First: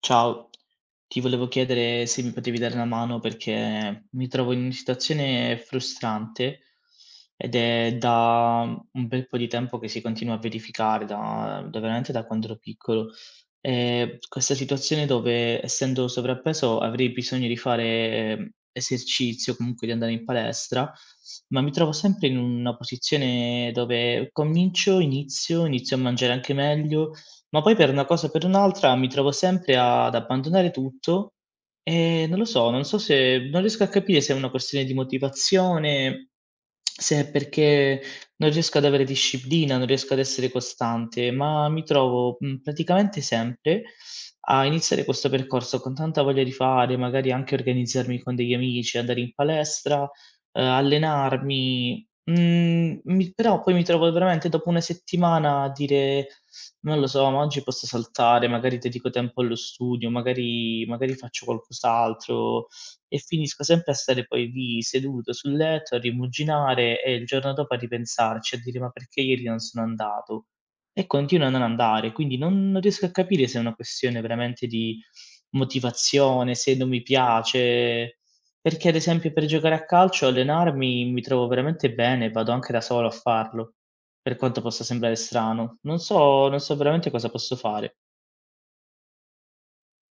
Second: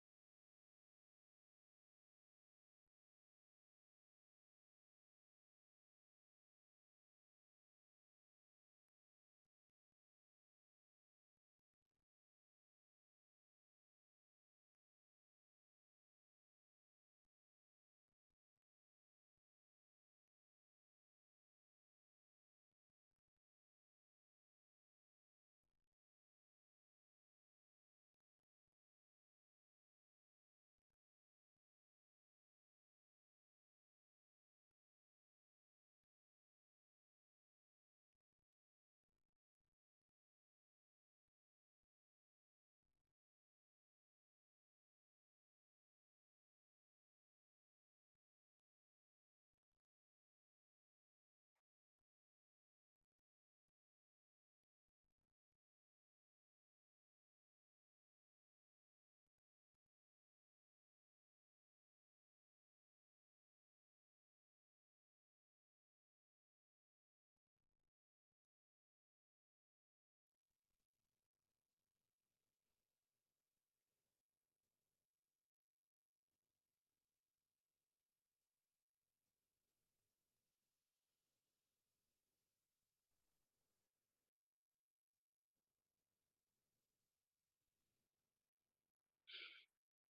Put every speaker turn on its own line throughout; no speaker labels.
Ciao, ti volevo chiedere se mi potevi dare una mano perché mi trovo in una situazione frustrante ed è da un bel po' di tempo che si continua a verificare, da veramente da quando ero piccolo. Questa situazione dove, essendo sovrappeso, avrei bisogno di fare esercizio, comunque di andare in palestra, ma mi trovo sempre in una posizione dove inizio a mangiare anche meglio, ma poi per una cosa o per un'altra mi trovo sempre ad abbandonare tutto e non lo so, non so, se non riesco a capire se è una questione di motivazione, se è perché non riesco ad avere disciplina, non riesco ad essere costante, ma mi trovo, praticamente sempre a iniziare questo percorso con tanta voglia di fare, magari anche organizzarmi con degli amici, andare in palestra, allenarmi. Mhmm, mi Però poi mi trovo veramente dopo una settimana a dire: "Non lo so, ma oggi posso saltare, magari dedico tempo allo studio, magari faccio qualcos'altro" e finisco sempre a stare poi lì seduto sul letto, a rimuginare e il giorno dopo a ripensarci, a dire: "Ma perché ieri non sono andato?" E continuo a non andare, quindi non riesco a capire se è una questione veramente di motivazione, se non mi piace. Perché ad esempio per giocare a calcio, allenarmi mi trovo veramente bene, vado anche da solo a farlo, per quanto possa sembrare strano. Non so veramente cosa posso fare.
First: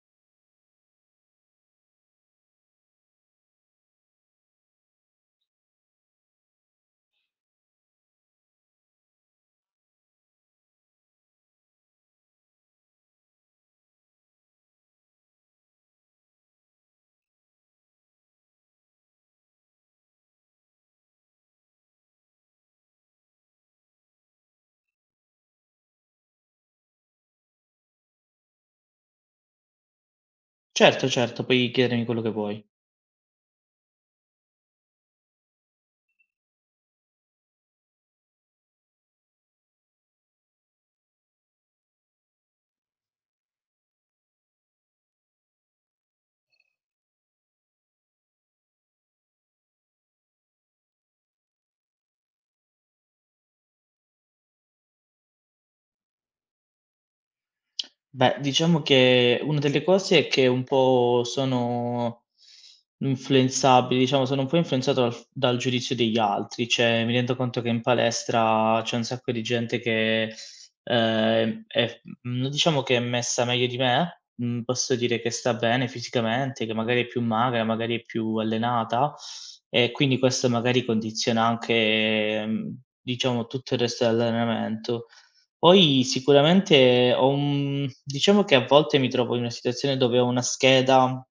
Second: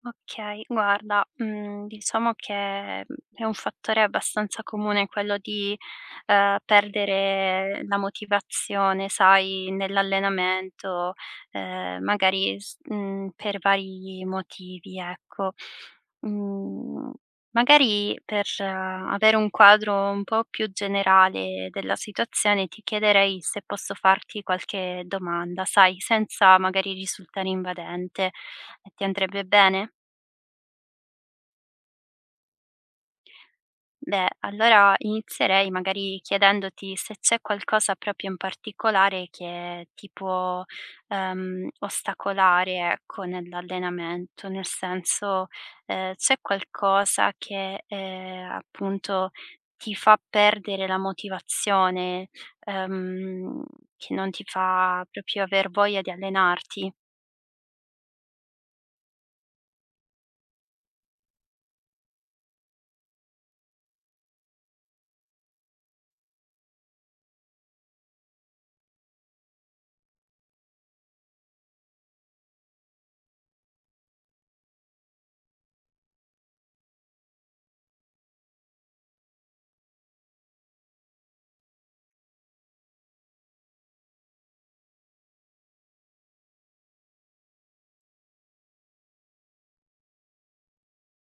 Okay, guarda, mhmm, diciamo che è un fattore abbastanza comune quello di, perdere la motivazione, sai, nell'allenamento, magari per vari motivi, ecco. Mhmm, magari per avere un quadro un po' più generale della situazione, ti chiederei se posso farti qualche domanda, sai, senza magari risultare invadente. Ti andrebbe bene?
Certo, certo, puoi chiedermi quello che vuoi.
Beh, allora inizierei magari chiedendoti se c'è qualcosa proprio in particolare che ti può, ostacolare, ecco, nell'allenamento, nel senso, c'è qualcosa che, appunto ti fa perdere la motivazione, ehm, che non ti fa proprio aver voglia di allenarti?
Beh, diciamo che una delle cose è che un po' sono influenzabile, diciamo sono un po' influenzato dal giudizio degli altri, cioè mi rendo conto che in palestra c'è un sacco di gente che, è non diciamo che è messa meglio di me, mhmm, posso dire che sta bene fisicamente, che magari è più magra, magari è più allenata e quindi questo magari condiziona anche, diciamo tutto il resto dell'allenamento. Poi sicuramente ho un diciamo che a volte mi trovo in una situazione dove ho una scheda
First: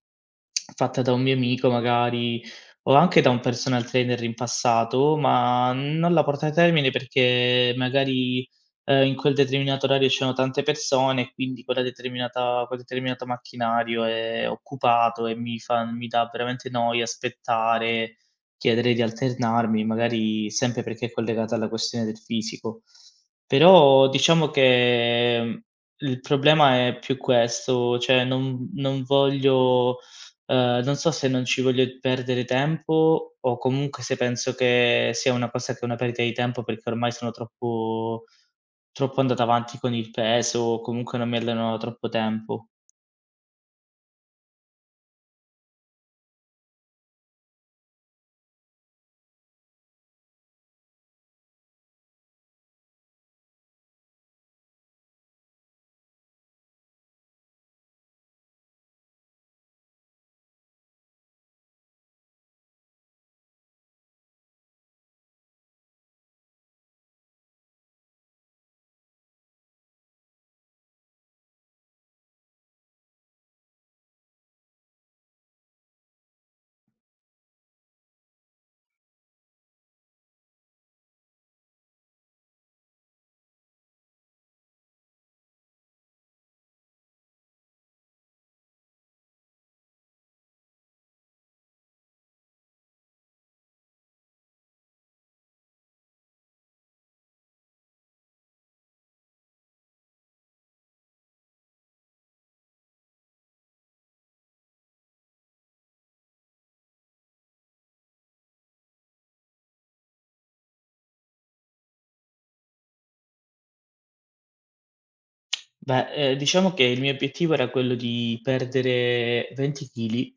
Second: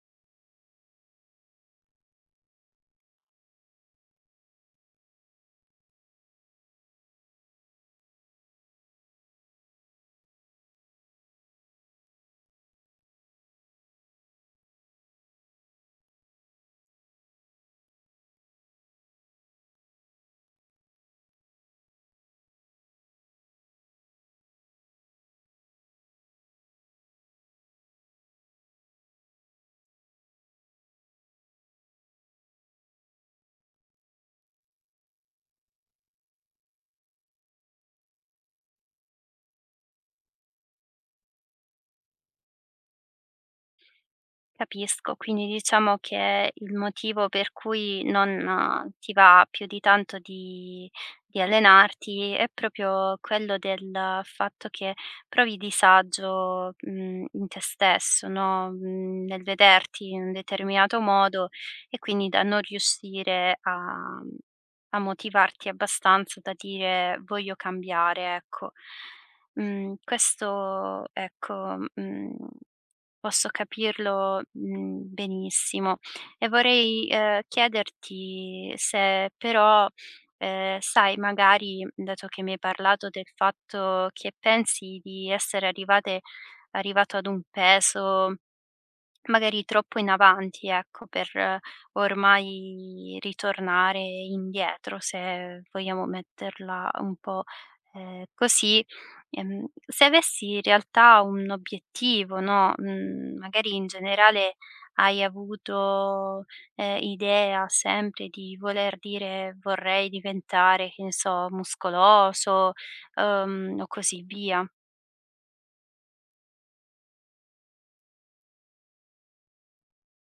fatta da un mio amico magari, o anche da un personal trainer in passato, ma non la porto a termine perché magari, in quel determinato orario c'erano tante persone e quindi quel determinato macchinario è occupato e mi dà veramente noia aspettare, chiedere di alternarmi, magari sempre perché è collegata alla questione del fisico. Però diciamo che, il problema è più questo, cioè non voglio non so se non ci voglio perdere tempo o comunque se penso che sia una cosa che è una perdita di tempo perché ormai sono troppo andato avanti con il peso o comunque non mi alleno da troppo tempo.
Capisco, quindi diciamo che il motivo per cui non ti va più di tanto di allenarti è proprio quello del fatto che provi disagio, mhmm, in te stesso, no, mhmm, nel vederti in un determinato modo e quindi da non riuscire a mhmm, a motivarti abbastanza da dire: "Voglio cambiare", ecco. Mhmm, questo ecco, mhmm. Posso capirlo, mhmm, benissimo e vorrei, chiederti se però, sai magari, mhmm, dato che mi hai parlato del fatto che pensi di essere arrivate arrivato ad un peso magari troppo in avanti, ecco, per ormai ritornare indietro, se vogliamo metterla un po', così. Se avessi in realtà un obiettivo, no, mhmm, magari in generale hai avuto, idea sempre di voler dire: "Vorrei diventare", che ne so, muscoloso, o così via?
Beh, diciamo che il mio obiettivo era quello di perdere 20 chili,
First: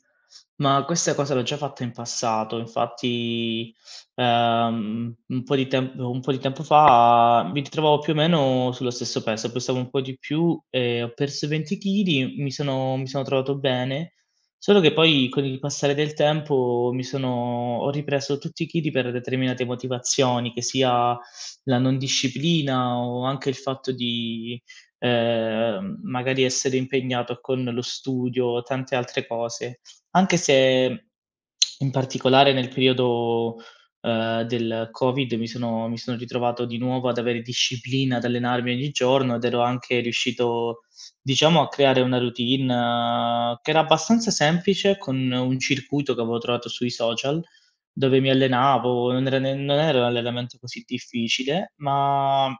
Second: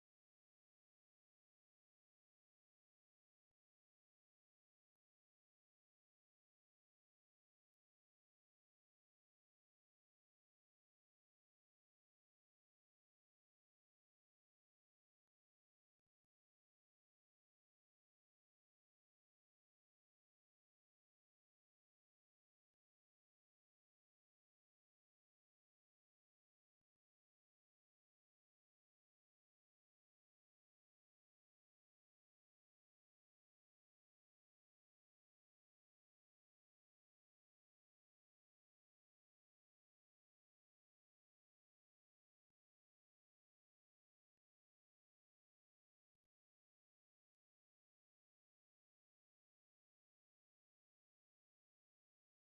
ma questa cosa l'ho già fatta in passato. Infatti, un po' di tempo fa mi ritrovavo più o meno sullo stesso peso, pesavo un po' di più e ho perso 20 chili, mi sono trovato bene, solo che poi con il passare del tempo mi sono ho ripreso tutti i chili per determinate motivazioni, che sia la non disciplina o anche il fatto di magari essere impegnato con lo studio, tante altre cose. Anche se in particolare nel periodo, del Covid mi sono ritrovato di nuovo ad avere disciplina, ad allenarmi ogni giorno ed ero anche riuscito, diciamo, a creare una routine che era abbastanza semplice con un circuito che avevo trovato sui social, dove mi allenavo, non era un allenamento così difficile, ma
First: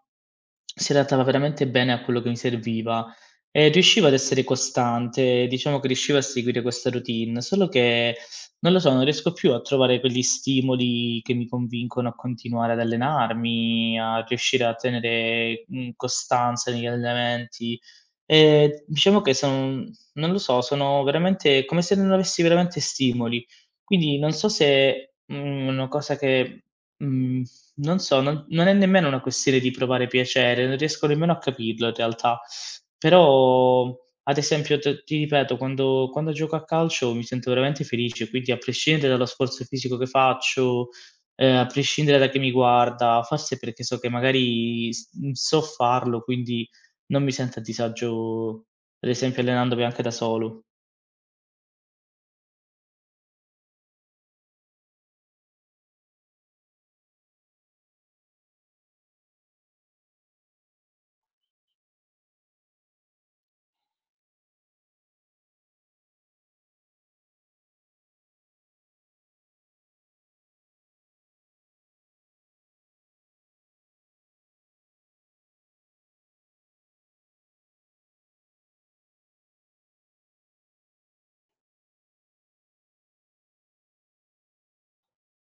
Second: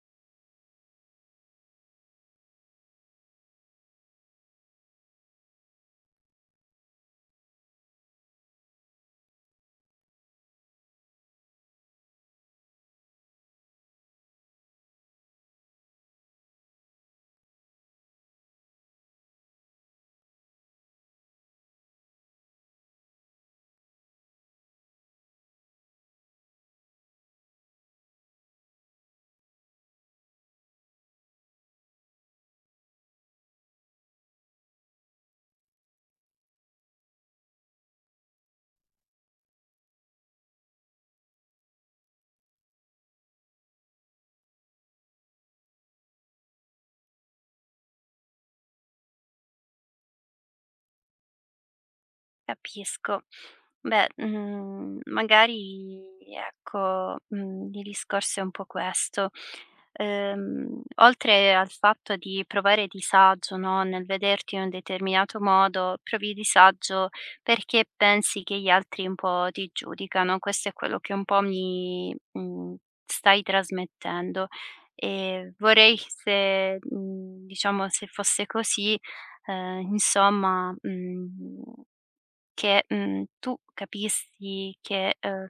si adattava veramente bene a quello che mi serviva e riuscivo ad essere costante, diciamo che riuscivo a seguire questa routine, solo che, non lo so, non riesco più a trovare quegli stimoli che mi convincono a continuare ad allenarmi, a riuscire a tenere, costanza negli allenamenti. Diciamo che son non lo so, sono veramente come se non avessi veramente stimoli. Quindi non so se, è una cosa che, mhmm non so, non è nemmeno una questione di provare piacere, non riesco nemmeno a capirlo in realtà. Però, ad esempio, t ti ripeto, quando gioco a calcio mi sento veramente felice, quindi a prescindere dallo sforzo fisico che faccio, a prescindere da chi mi guarda, forse perché so che magari so farlo, quindi non mi sento a disagio, ad esempio allenandomi anche da solo.
Capisco. Beh, mhmm, magari ecco, mhmm, il discorso è un po' questo. Oltre al fatto di provare disagio, no, nel vederti in un determinato modo, provi disagio perché pensi che gli altri un po' ti giudicano. Questo è quello che un po' mi, mhmm, stai trasmettendo e vorrei se, mhmm, diciamo se fosse così, insomma, mhmm, che, mhmm, tu capissi che,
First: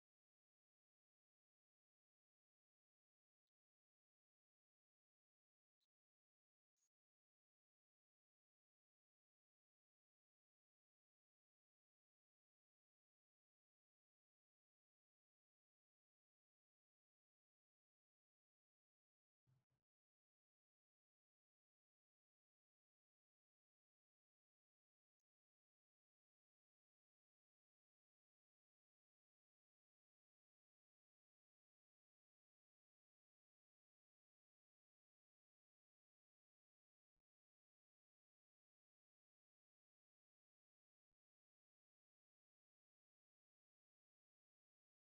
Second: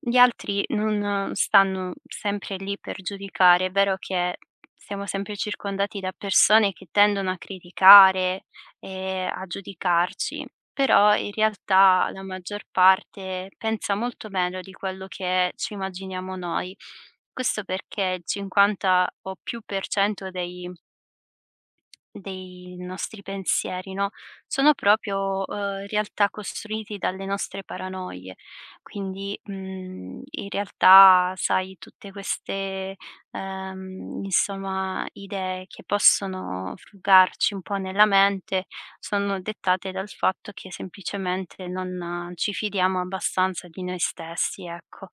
gli altri non stanno sempre lì per giudicare. È vero che siamo sempre circondati da persone che tendono a criticare e a giudicarci, però in realtà la maggior parte pensa molto meglio di quello che ci immaginiamo noi. Questo perché il 50 o più per cento dei nostri pensieri, no, sono proprio, realtà costruiti dalle nostre paranoie. Quindi, mhmm, in realtà sai tutte queste, insomma idee che possono frugarci un po' nella mente, sono dettate dal fatto che semplicemente non ci fidiamo abbastanza di noi stessi, ecco.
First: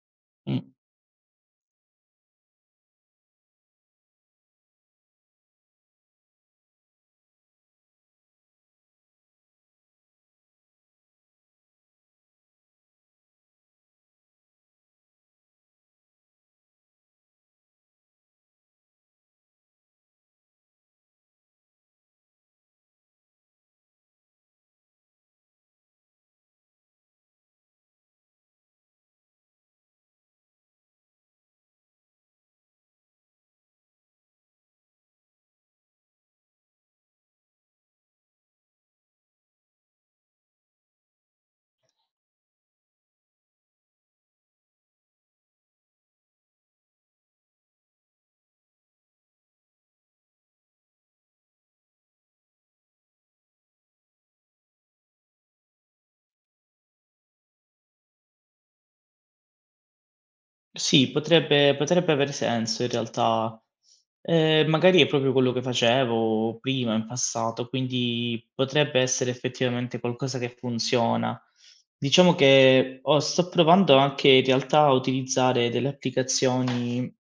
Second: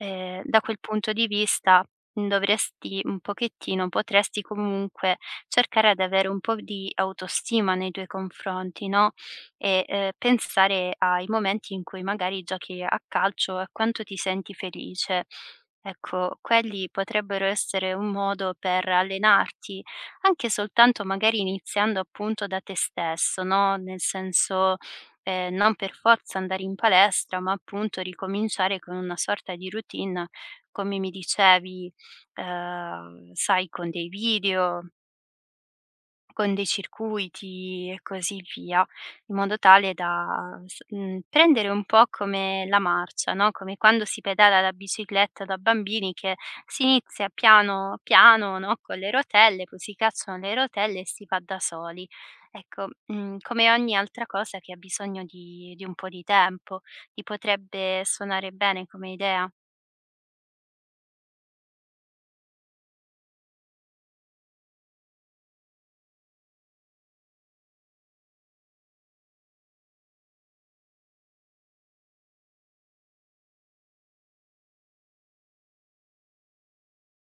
Da
Mh.
quel punto di vista, mhmm, dovresti un pochettino potresti comunque cercare di avere un po' di autostima nei tuoi confronti, no, e, pensare ai momenti in cui magari giochi a calcio e quanto ti senti felice. Ecco, quelli potrebbero essere un modo per allenarti, anche soltanto magari iniziando appunto da te stesso, no, nel senso non per forza andare in palestra, ma appunto ricominciare con una sorta di routine, come mi dicevi, sai, con dei video con dei circuiti e così via, in modo tale da prendere un po' come la marcia, no, come quando si pedala la bicicletta da bambini che si inizia piano piano, no, con le rotelle, poi si cacciano le rotelle e si va da soli. Ecco, mhmm, come ogni altra cosa che ha bisogno di un po' di tempo. Ti potrebbe suonare bene come idea?
Sì, potrebbe aver senso in realtà. Magari è proprio quello che facevo prima in passato, quindi potrebbe essere effettivamente qualcosa che funziona. Diciamo che ho sto provando anche in realtà a utilizzare delle applicazioni,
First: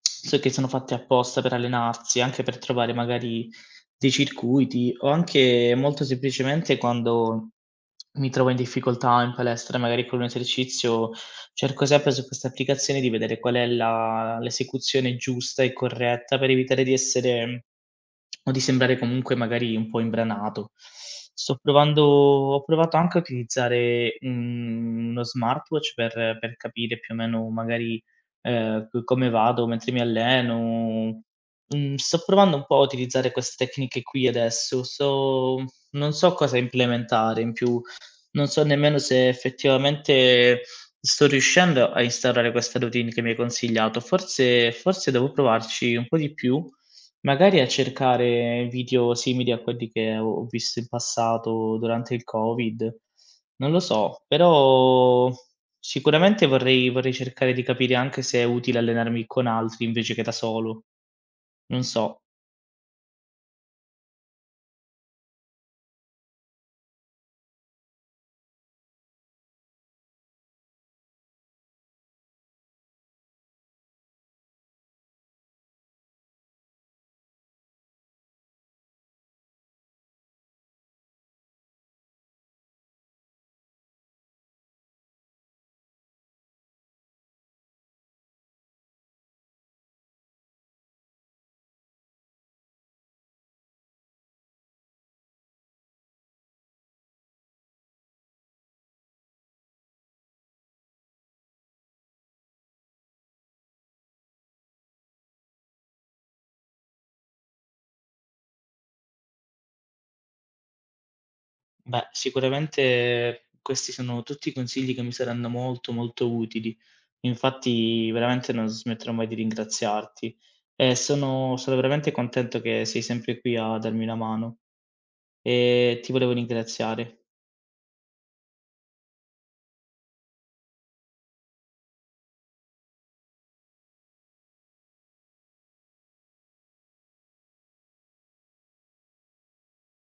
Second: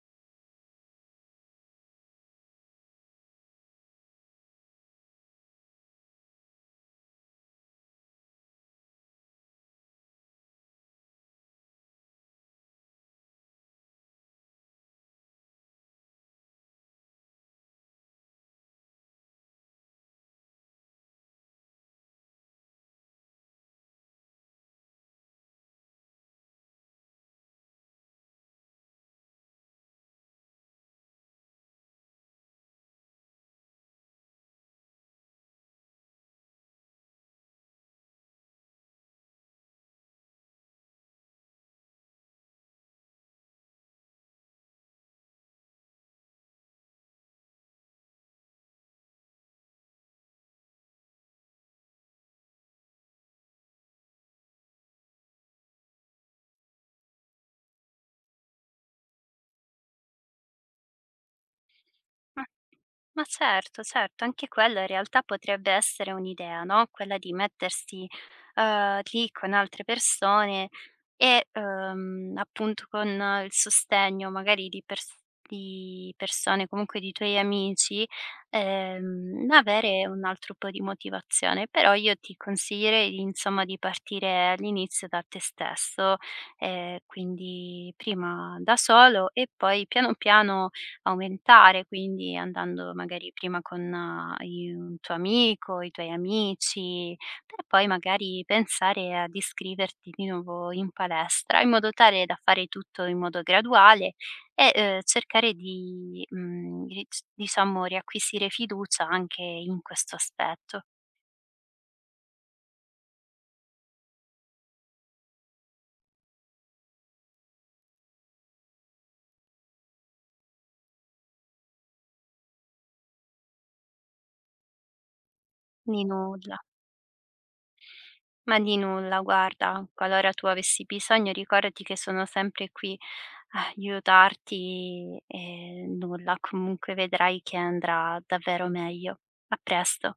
so che sono fatte apposta per allenarsi, anche per trovare magari dei circuiti o anche molto semplicemente quando mi trovo in difficoltà in palestra, magari con un esercizio, cerco sempre su queste applicazioni di vedere qual è la l'esecuzione giusta e corretta per evitare di essere o di sembrare comunque magari un po' imbranato. Sto provando ho provato anche a utilizzare, uno smartwatch per capire più o meno magari, c come vado mentre mi alleno. Sto provando un po' a utilizzare queste tecniche qui adesso. Sto Non so cosa implementare in più, non so nemmeno se effettivamente sto riuscendo a instaurare questa routine che mi hai consigliato. Forse devo provarci un po' di più, magari a cercare video simili a quelli che ho visto in passato durante il Covid. Non lo so, però sicuramente vorrei cercare di capire anche se è utile allenarmi con altri invece che da solo. Non so.
Ma ma certo, certo, anche quella in realtà potrebbe essere un'idea, no, quella di mettersi, lì con altre persone e, appunto con il sostegno magari di persone, comunque di tuoi amici, avere un altro po' di motivazione. Però io ti consiglierei di insomma di partire all'inizio da te stesso, quindi prima da solo e poi piano piano aumentare, quindi andando magari prima con i un tuo amico, i tuoi amici, per poi magari pensare ad iscriverti di nuovo in palestra, in modo tale da fare tutto in modo graduale e, cercare di, mhmm, ric diciamo riacquisire fiducia anche in questo aspetto.
Beh, sicuramente questi sono tutti consigli che mi saranno molto, molto utili. Infatti, veramente non smetterò mai di ringraziarti. E sono veramente contento che sei sempre qui a darmi una mano e
Di
ti volevo
nulla.
ringraziare.
Ma di nulla, guarda, qualora tu avessi bisogno ricordati che sono sempre qui a aiutarti e nulla, comunque vedrai che andrà davvero meglio. A presto.